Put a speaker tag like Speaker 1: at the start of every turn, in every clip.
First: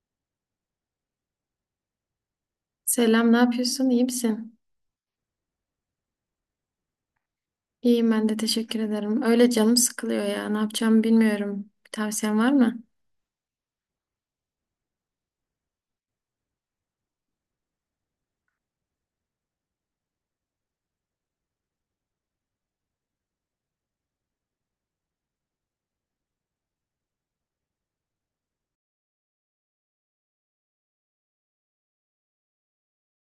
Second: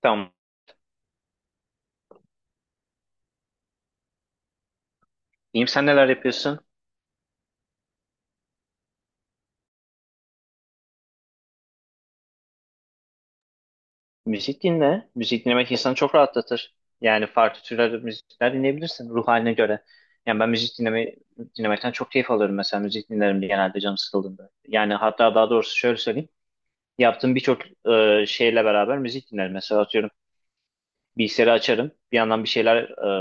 Speaker 1: Tamam.
Speaker 2: Selam, ne yapıyorsun? İyi misin?
Speaker 1: İyiyim, sen neler yapıyorsun?
Speaker 2: İyiyim ben de teşekkür ederim. Öyle canım sıkılıyor ya. Ne yapacağımı bilmiyorum. Bir tavsiyen var mı?
Speaker 1: Müzik dinle. Müzik dinlemek insanı çok rahatlatır. Yani farklı türler müzikler dinleyebilirsin ruh haline göre. Yani ben müzik dinlemekten çok keyif alıyorum mesela. Müzik dinlerim genelde canım sıkıldığında. Yani hatta daha doğrusu şöyle söyleyeyim. Yaptığım birçok şeyle beraber müzik dinlerim. Mesela atıyorum bilgisayarı açarım. Bir yandan bir şeyler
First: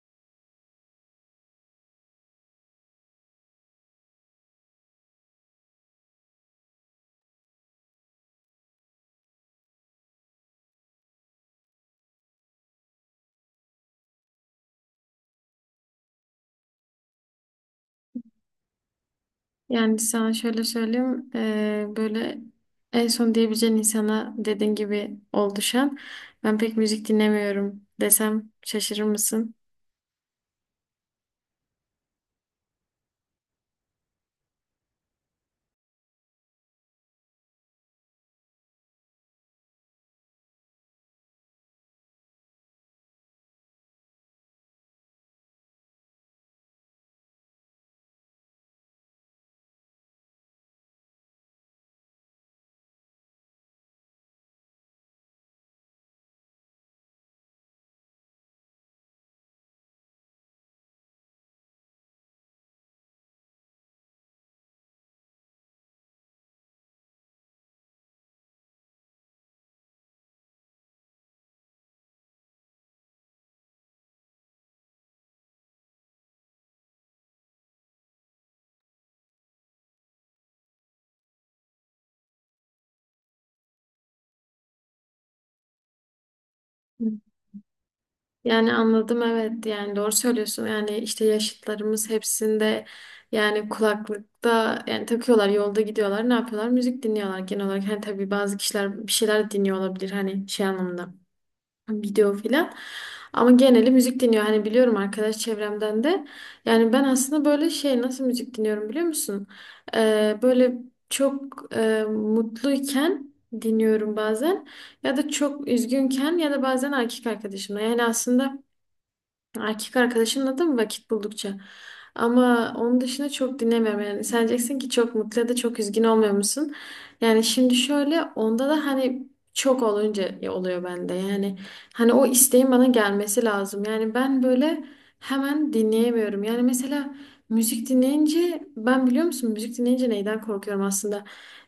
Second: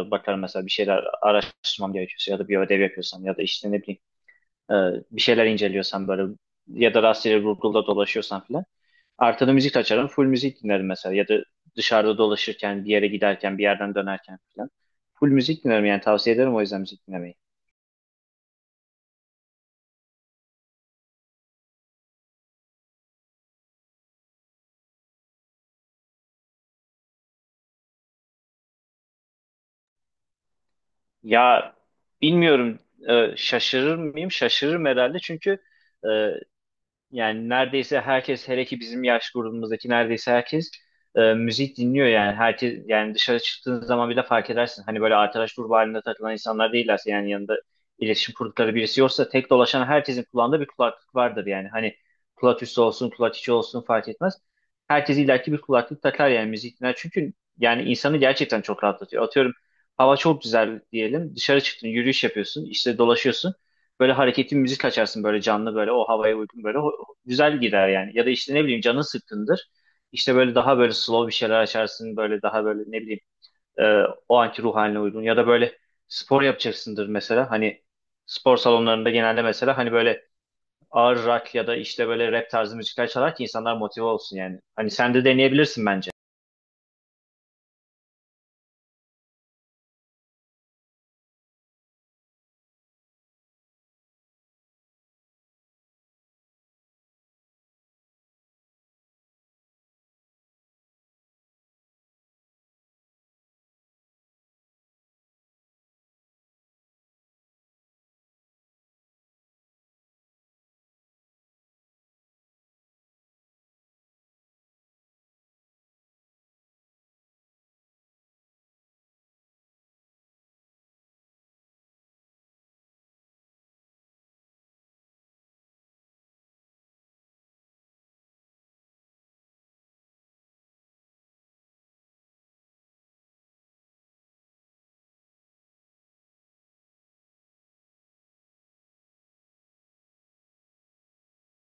Speaker 1: bakarım mesela. Bir şeyler araştırmam gerekiyorsa ya da bir ödev yapıyorsam ya da işte ne bileyim, e, bir şeyler inceliyorsam böyle ya da rastgele Google'da dolaşıyorsam filan. Arkada müzik açarım. Full müzik dinlerim mesela. Ya da dışarıda dolaşırken, bir yere giderken, bir yerden dönerken falan. Full müzik dinlerim yani tavsiye ederim o yüzden müzik dinlemeyi.
Speaker 2: Yani sana şöyle söyleyeyim. Böyle en son diyebileceğin insana dediğin gibi ol düşen. Ben pek müzik dinlemiyorum desem şaşırır mısın?
Speaker 1: Ya bilmiyorum, şaşırır mıyım? Şaşırırım herhalde çünkü e, yani neredeyse herkes, hele ki bizim yaş grubumuzdaki neredeyse herkes müzik dinliyor, yani herkes. Yani dışarı çıktığın zaman bile fark edersin. Hani böyle arkadaş grubu halinde takılan insanlar değillerse, yani yanında iletişim kurdukları birisi yoksa, tek dolaşan herkesin kulağında bir kulaklık vardır yani. Hani kulak üstü olsun, kulak içi olsun fark etmez. Herkes illaki bir kulaklık takar yani, müzik dinler. Çünkü yani insanı gerçekten çok rahatlatıyor. Atıyorum, hava çok güzel diyelim, dışarı çıktın, yürüyüş yapıyorsun, işte dolaşıyorsun. Böyle hareketli müzik açarsın, böyle canlı, böyle o havaya uygun, böyle güzel gider yani. Ya da işte ne bileyim, canın sıkkındır. İşte böyle daha böyle slow bir şeyler açarsın. Böyle daha böyle, ne bileyim, e, o anki ruh haline uygun. Ya da böyle spor yapacaksındır mesela. Hani spor salonlarında genelde mesela hani böyle ağır rock ya da işte böyle rap tarzı müzikler çalar ki insanlar motive olsun yani. Hani sen de deneyebilirsin bence.
Speaker 2: Yani anladım, evet, yani doğru söylüyorsun, yani işte yaşıtlarımız hepsinde yani kulaklıkta yani takıyorlar, yolda gidiyorlar, ne yapıyorlar, müzik dinliyorlar genel olarak. Hani tabii bazı kişiler bir şeyler dinliyor olabilir, hani şey anlamında, video filan. Ama geneli müzik dinliyor, hani biliyorum arkadaş çevremden de. Yani ben aslında böyle şey, nasıl müzik dinliyorum biliyor musun? Böyle çok mutluyken dinliyorum bazen, ya da çok üzgünken ya da bazen erkek arkadaşımla. Yani aslında erkek arkadaşımla da mı vakit buldukça? Ama onun dışında çok dinlemiyorum yani. Sen diyeceksin ki çok mutlu ya da çok üzgün olmuyor musun? Yani şimdi şöyle, onda da hani çok olunca oluyor bende. Yani hani o isteğin bana gelmesi lazım. Yani ben böyle hemen dinleyemiyorum. Yani mesela müzik dinleyince ben, biliyor musun, müzik dinleyince neyden korkuyorum aslında?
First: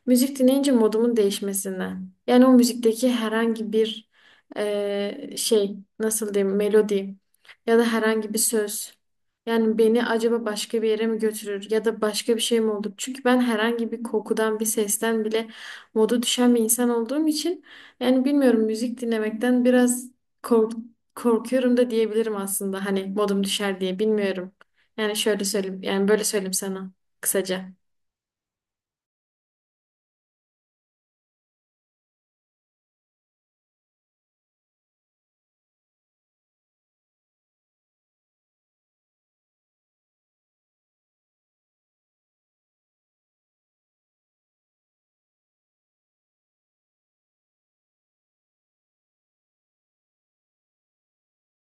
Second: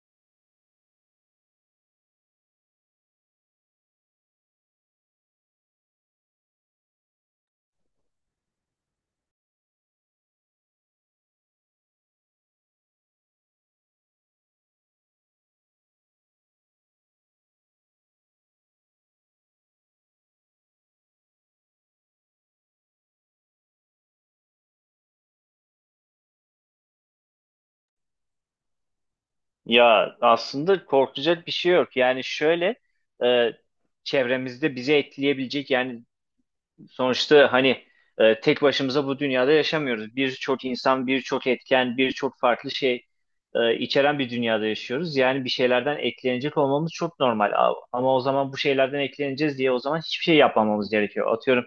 Speaker 2: Müzik dinleyince modumun değişmesinden. Yani o müzikteki herhangi bir şey, nasıl diyeyim, melodi ya da herhangi bir söz. Yani beni acaba başka bir yere mi götürür ya da başka bir şey mi olur? Çünkü ben herhangi bir kokudan, bir sesten bile modu düşen bir insan olduğum için, yani bilmiyorum, müzik dinlemekten biraz kork korkuyorum da diyebilirim aslında. Hani modum düşer diye, bilmiyorum. Yani şöyle söyleyeyim, yani böyle söyleyeyim sana kısaca.
Speaker 1: Ya aslında korkacak bir şey yok. Yani şöyle, e, çevremizde bizi etkileyebilecek yani, sonuçta hani tek başımıza bu dünyada yaşamıyoruz. Birçok insan, birçok etken, birçok farklı şey içeren bir dünyada yaşıyoruz. Yani bir şeylerden etkilenecek olmamız çok normal. Ama o zaman, bu şeylerden etkileneceğiz diye o zaman hiçbir şey yapmamamız gerekiyor. Atıyorum,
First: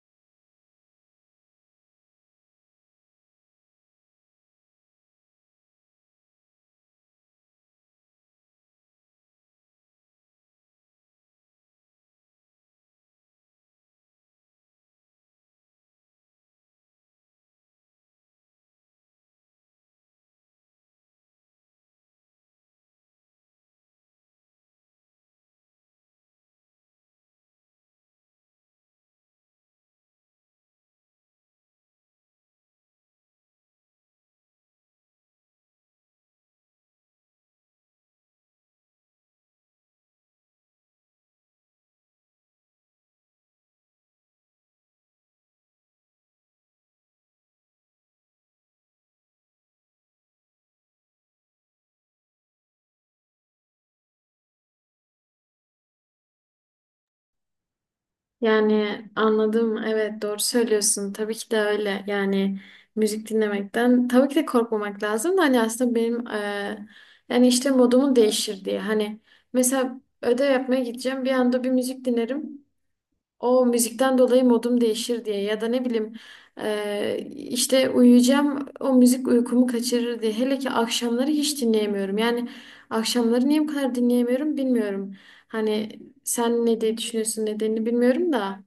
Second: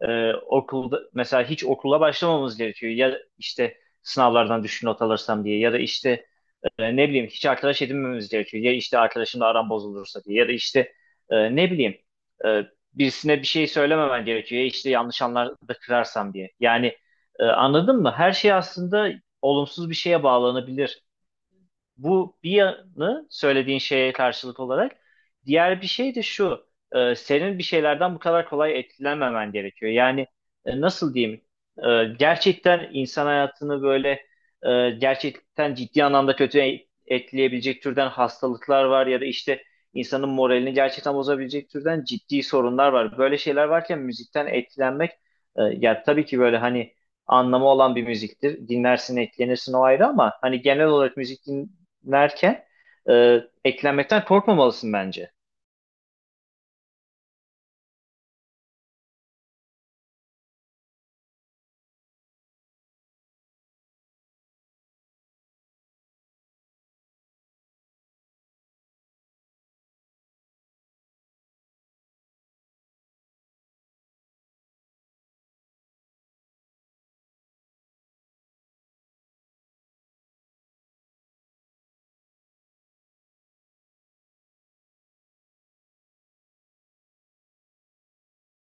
Speaker 1: okulda mesela hiç okula başlamamamız gerekiyor. Ya işte sınavlardan düşük not alırsam diye, ya da işte ne bileyim, hiç arkadaş edinmemiz gerekiyor. Ya işte arkadaşımla aram bozulursa diye, ya da işte ne bileyim, e, birisine bir şey söylememen gerekiyor. Ya işte yanlış anlarda kırarsam diye. Yani anladın mı? Her şey aslında olumsuz bir şeye bağlanabilir. Bu bir yanı söylediğin şeye karşılık olarak. Diğer bir şey de şu. Senin bir şeylerden bu kadar kolay etkilenmemen gerekiyor. Yani nasıl diyeyim? Gerçekten insan hayatını böyle gerçekten ciddi anlamda kötü etkileyebilecek türden hastalıklar var ya da işte insanın moralini gerçekten bozabilecek türden ciddi sorunlar var. Böyle şeyler varken müzikten etkilenmek, ya tabii ki böyle hani anlamı olan bir müziktir. Dinlersin, etkilenirsin, o ayrı, ama hani genel olarak müzik derken eklenmekten korkmamalısın bence.
Speaker 2: Yani anladım. Evet, doğru söylüyorsun. Tabii ki de öyle. Yani müzik dinlemekten tabii ki de korkmamak lazım da hani aslında benim yani işte modumu değişir diye. Hani mesela ödev yapmaya gideceğim bir anda bir müzik dinlerim. O müzikten dolayı modum değişir diye, ya da ne bileyim, işte uyuyacağım, o müzik uykumu kaçırır diye. Hele ki akşamları hiç dinleyemiyorum. Yani akşamları niye bu kadar dinleyemiyorum bilmiyorum. Hani sen ne diye düşünüyorsun, nedenini bilmiyorum da.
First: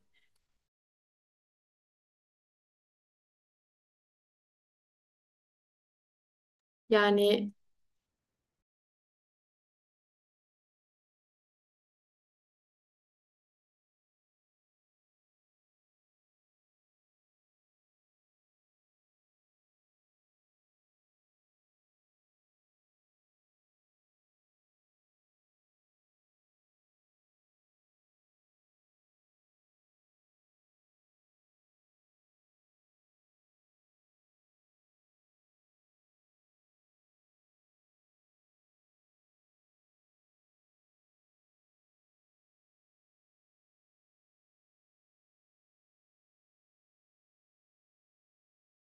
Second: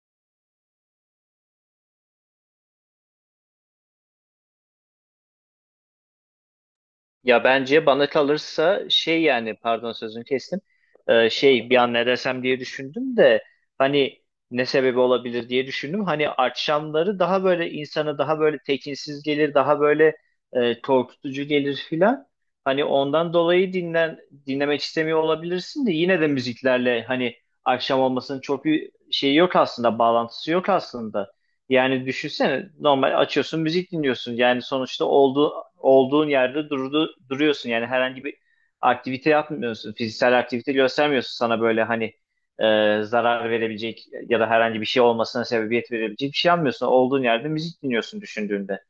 Speaker 1: Ya
Speaker 2: Yani
Speaker 1: bence, bana kalırsa şey, yani pardon sözünü kestim. Şey, bir an ne desem diye düşündüm de hani ne sebebi olabilir diye düşündüm. Hani akşamları daha böyle insana daha böyle tekinsiz gelir, daha böyle korkutucu gelir filan. Hani ondan dolayı dinlemek istemiyor olabilirsin, de yine de müziklerle hani akşam olmasının çok bir şeyi yok aslında, bağlantısı yok aslında. Yani düşünsene, normal açıyorsun, müzik dinliyorsun. Yani sonuçta olduğun yerde duruyorsun. Yani herhangi bir aktivite yapmıyorsun. Fiziksel aktivite göstermiyorsun, sana böyle hani zarar verebilecek ya da herhangi bir şey olmasına sebebiyet verebilecek bir şey yapmıyorsun. Olduğun yerde müzik dinliyorsun düşündüğünde.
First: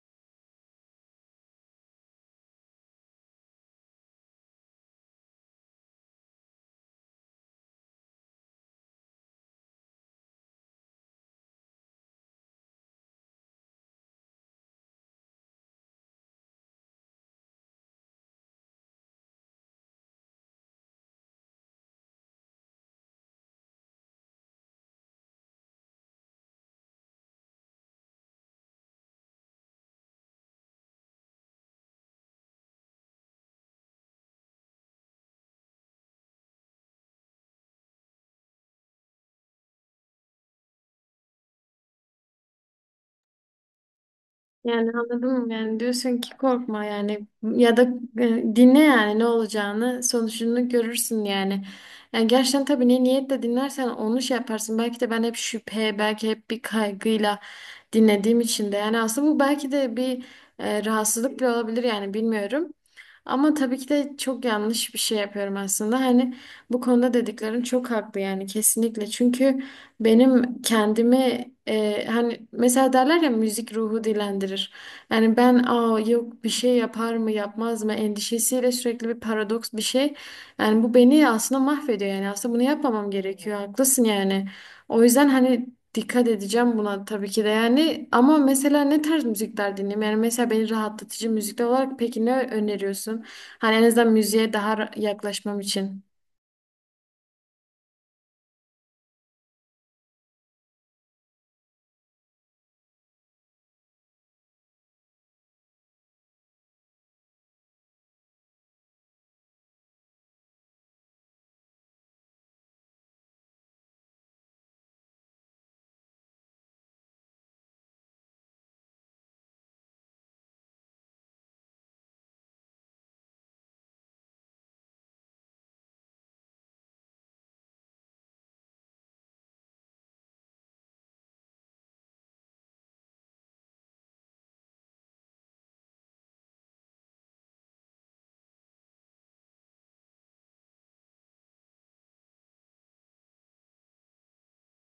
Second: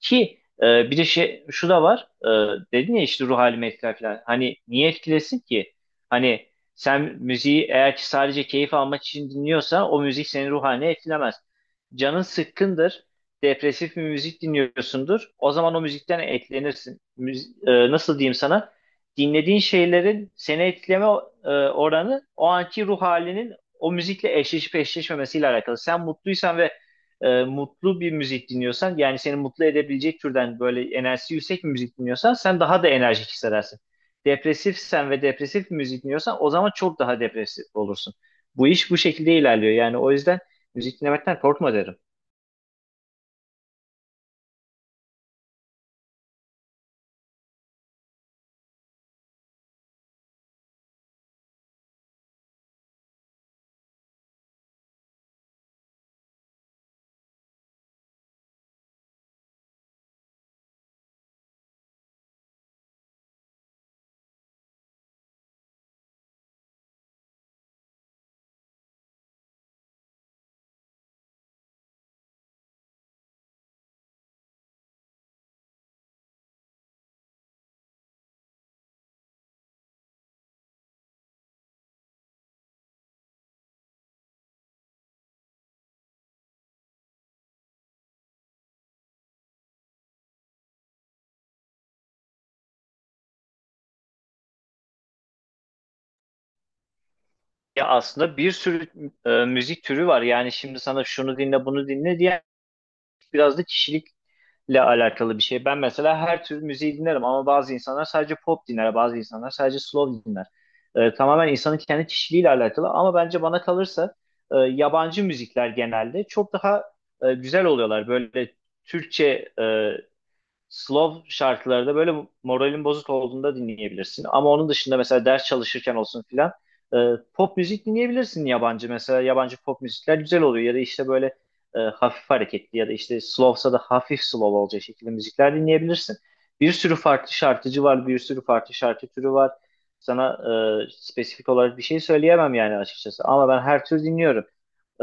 Speaker 1: Ki bir de şey, şu da var. Dedin ya işte ruh halimi etkiler falan. Hani niye etkilesin ki? Hani sen müziği eğer ki sadece keyif almak için dinliyorsan, o müzik senin ruh halini etkilemez. Canın sıkkındır. Depresif bir müzik dinliyorsundur. O zaman o müzikten etkilenirsin. Nasıl diyeyim sana? Dinlediğin şeylerin seni etkileme oranı, o anki ruh halinin o müzikle eşleşip eşleşmemesiyle alakalı. Sen mutluysan ve mutlu bir müzik dinliyorsan, yani seni mutlu edebilecek türden böyle enerjisi yüksek bir müzik dinliyorsan, sen daha da enerjik hissedersin. Depresifsen ve depresif bir müzik dinliyorsan, o zaman çok daha depresif olursun. Bu iş bu şekilde ilerliyor. Yani o yüzden müzik dinlemekten korkma derim.
Speaker 2: yani anladın mı? Yani diyorsun ki korkma, yani ya da dinle, yani ne olacağını sonucunu görürsün yani. Yani gerçekten tabii ne niyetle dinlersen onu şey yaparsın. Belki de ben hep şüphe, belki hep bir kaygıyla dinlediğim için de, yani aslında bu belki de bir rahatsızlık bile olabilir yani, bilmiyorum. Ama tabii ki de çok yanlış bir şey yapıyorum aslında. Hani bu konuda dediklerin çok haklı yani, kesinlikle. Çünkü benim kendimi hani mesela derler ya, müzik ruhu dilendirir. Yani ben, aa yok, bir şey yapar mı yapmaz mı endişesiyle sürekli bir paradoks bir şey. Yani bu beni aslında mahvediyor, yani aslında bunu yapmamam gerekiyor. Haklısın yani. O yüzden hani dikkat edeceğim buna tabii ki de yani, ama mesela ne tarz müzikler dinleyeyim? Yani mesela beni rahatlatıcı müzikler olarak peki ne öneriyorsun? Hani en azından müziğe daha yaklaşmam için.
Speaker 1: Ya aslında bir sürü müzik türü var. Yani şimdi sana şunu dinle, bunu dinle diye, biraz da kişilikle alakalı bir şey. Ben mesela her tür müziği dinlerim, ama bazı insanlar sadece pop dinler, bazı insanlar sadece slow dinler. Tamamen insanın kendi kişiliğiyle alakalı, ama bence bana kalırsa yabancı müzikler genelde çok daha güzel oluyorlar. Böyle Türkçe slow şarkılarda böyle moralin bozuk olduğunda dinleyebilirsin. Ama onun dışında mesela ders çalışırken olsun filan, e, pop müzik dinleyebilirsin yabancı. Mesela yabancı pop müzikler güzel oluyor, ya da işte böyle hafif hareketli, ya da işte slowsa da hafif slow olacak şekilde müzikler dinleyebilirsin. Bir sürü farklı şarkıcı var, bir sürü farklı şarkı türü var. Sana spesifik olarak bir şey söyleyemem yani, açıkçası. Ama ben her tür dinliyorum.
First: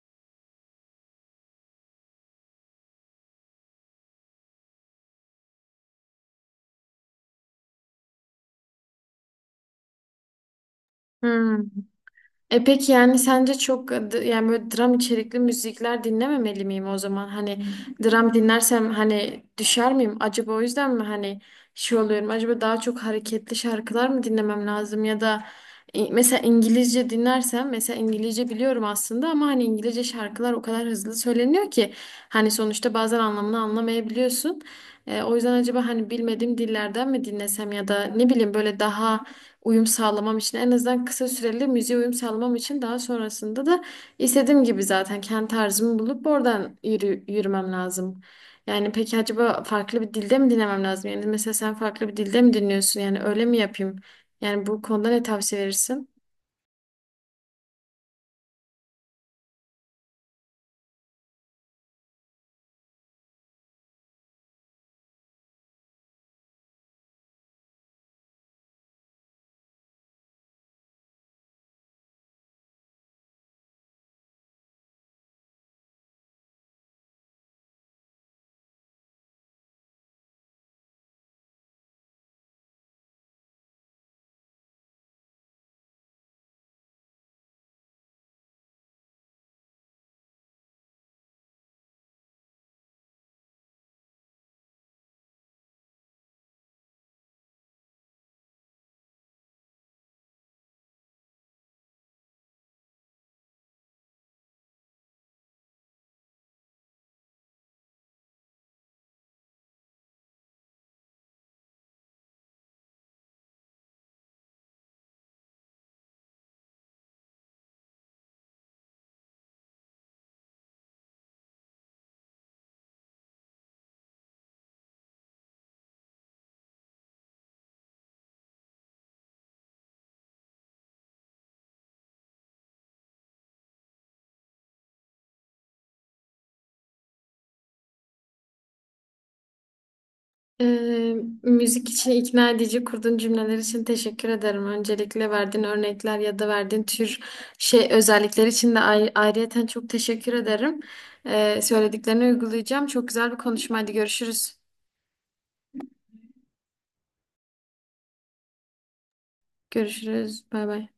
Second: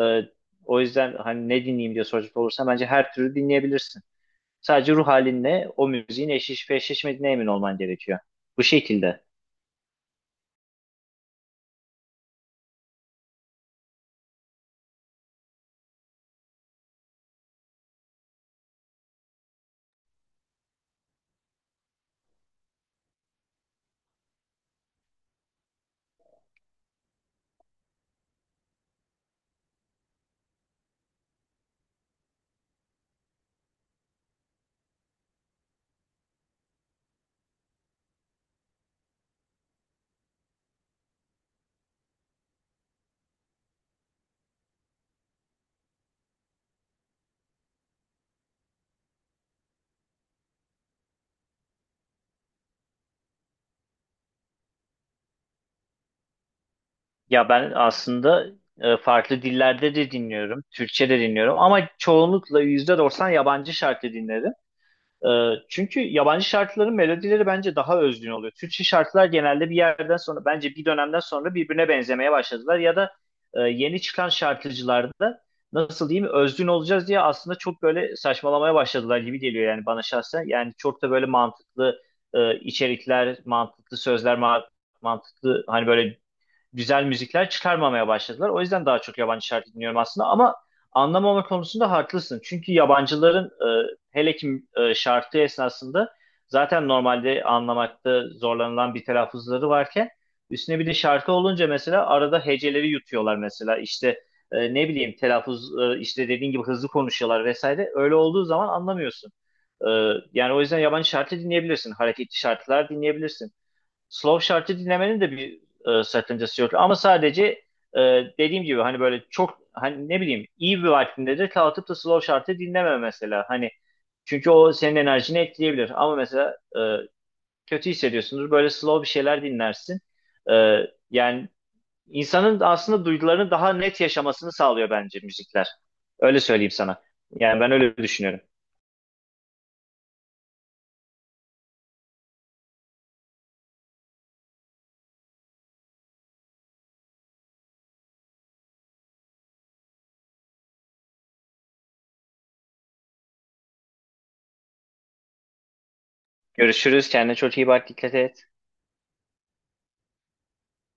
Speaker 1: E, O yüzden hani ne dinleyeyim diye soracak olursa, bence her türü dinleyebilirsin. Sadece ruh halinle o müziğin eşleşip eşleşmediğine emin olman gerekiyor. Bu şekilde.
Speaker 2: Hmm. E peki, yani sence çok yani böyle dram içerikli müzikler dinlememeli miyim o zaman? Hani dram dinlersem hani düşer miyim? Acaba o yüzden mi hani şey oluyorum? Acaba daha çok hareketli şarkılar mı dinlemem lazım, ya da mesela İngilizce dinlersem, mesela İngilizce biliyorum aslında ama hani İngilizce şarkılar o kadar hızlı söyleniyor ki hani sonuçta bazen anlamını anlamayabiliyorsun. O yüzden acaba hani bilmediğim dillerden mi dinlesem, ya da ne bileyim, böyle daha uyum sağlamam için, en azından kısa süreli müziğe uyum sağlamam için, daha sonrasında da istediğim gibi zaten kendi tarzımı bulup oradan yürümem lazım. Yani peki acaba farklı bir dilde mi dinlemem lazım? Yani mesela sen farklı bir dilde mi dinliyorsun? Yani öyle mi yapayım? Yani bu konuda ne tavsiye verirsin?
Speaker 1: Ya ben aslında farklı dillerde de dinliyorum. Türkçe de dinliyorum. Ama çoğunlukla %90 yabancı şarkı dinlerim. Çünkü yabancı şarkıların melodileri bence daha özgün oluyor. Türkçe şarkılar genelde bir yerden sonra, bence bir dönemden sonra birbirine benzemeye başladılar, ya da yeni çıkan şarkıcılarda, nasıl diyeyim, özgün olacağız diye aslında çok böyle saçmalamaya başladılar gibi geliyor yani bana şahsen. Yani çok da böyle mantıklı içerikler, mantıklı sözler, mantıklı, hani böyle güzel müzikler çıkarmamaya başladılar. O yüzden daha çok yabancı şarkı dinliyorum aslında, ama anlamama konusunda haklısın. Çünkü yabancıların hele ki şarkı esnasında, zaten normalde anlamakta zorlanılan bir telaffuzları varken, üstüne bir de şarkı olunca mesela arada heceleri yutuyorlar mesela, işte ne bileyim, işte dediğin gibi hızlı konuşuyorlar vesaire. Öyle olduğu zaman anlamıyorsun. E, Yani o yüzden yabancı şarkı dinleyebilirsin. Hareketli şarkılar dinleyebilirsin. Slow şarkı dinlemenin de bir sakıncası yok. Ama sadece, e, dediğim gibi hani, böyle çok hani ne bileyim, iyi bir vaktinde de kalkıp da slow şarkı dinleme mesela. Hani çünkü o senin enerjini etkileyebilir. Ama mesela kötü hissediyorsundur. Böyle slow bir şeyler dinlersin. E, Yani insanın aslında duygularını daha net yaşamasını sağlıyor bence müzikler. Öyle söyleyeyim sana. Yani ben öyle düşünüyorum.
Speaker 2: Ee, Müzik için ikna edici kurduğun cümleler için teşekkür ederim. Öncelikle verdiğin örnekler ya da verdiğin tür şey özellikler için de ayrıyeten çok teşekkür ederim. Söylediklerini uygulayacağım. Çok güzel bir konuşmaydı. Görüşürüz.
Speaker 1: Görüşürüz. Kendine çok iyi bak. Dikkat et.
Speaker 2: Görüşürüz. Bay bay.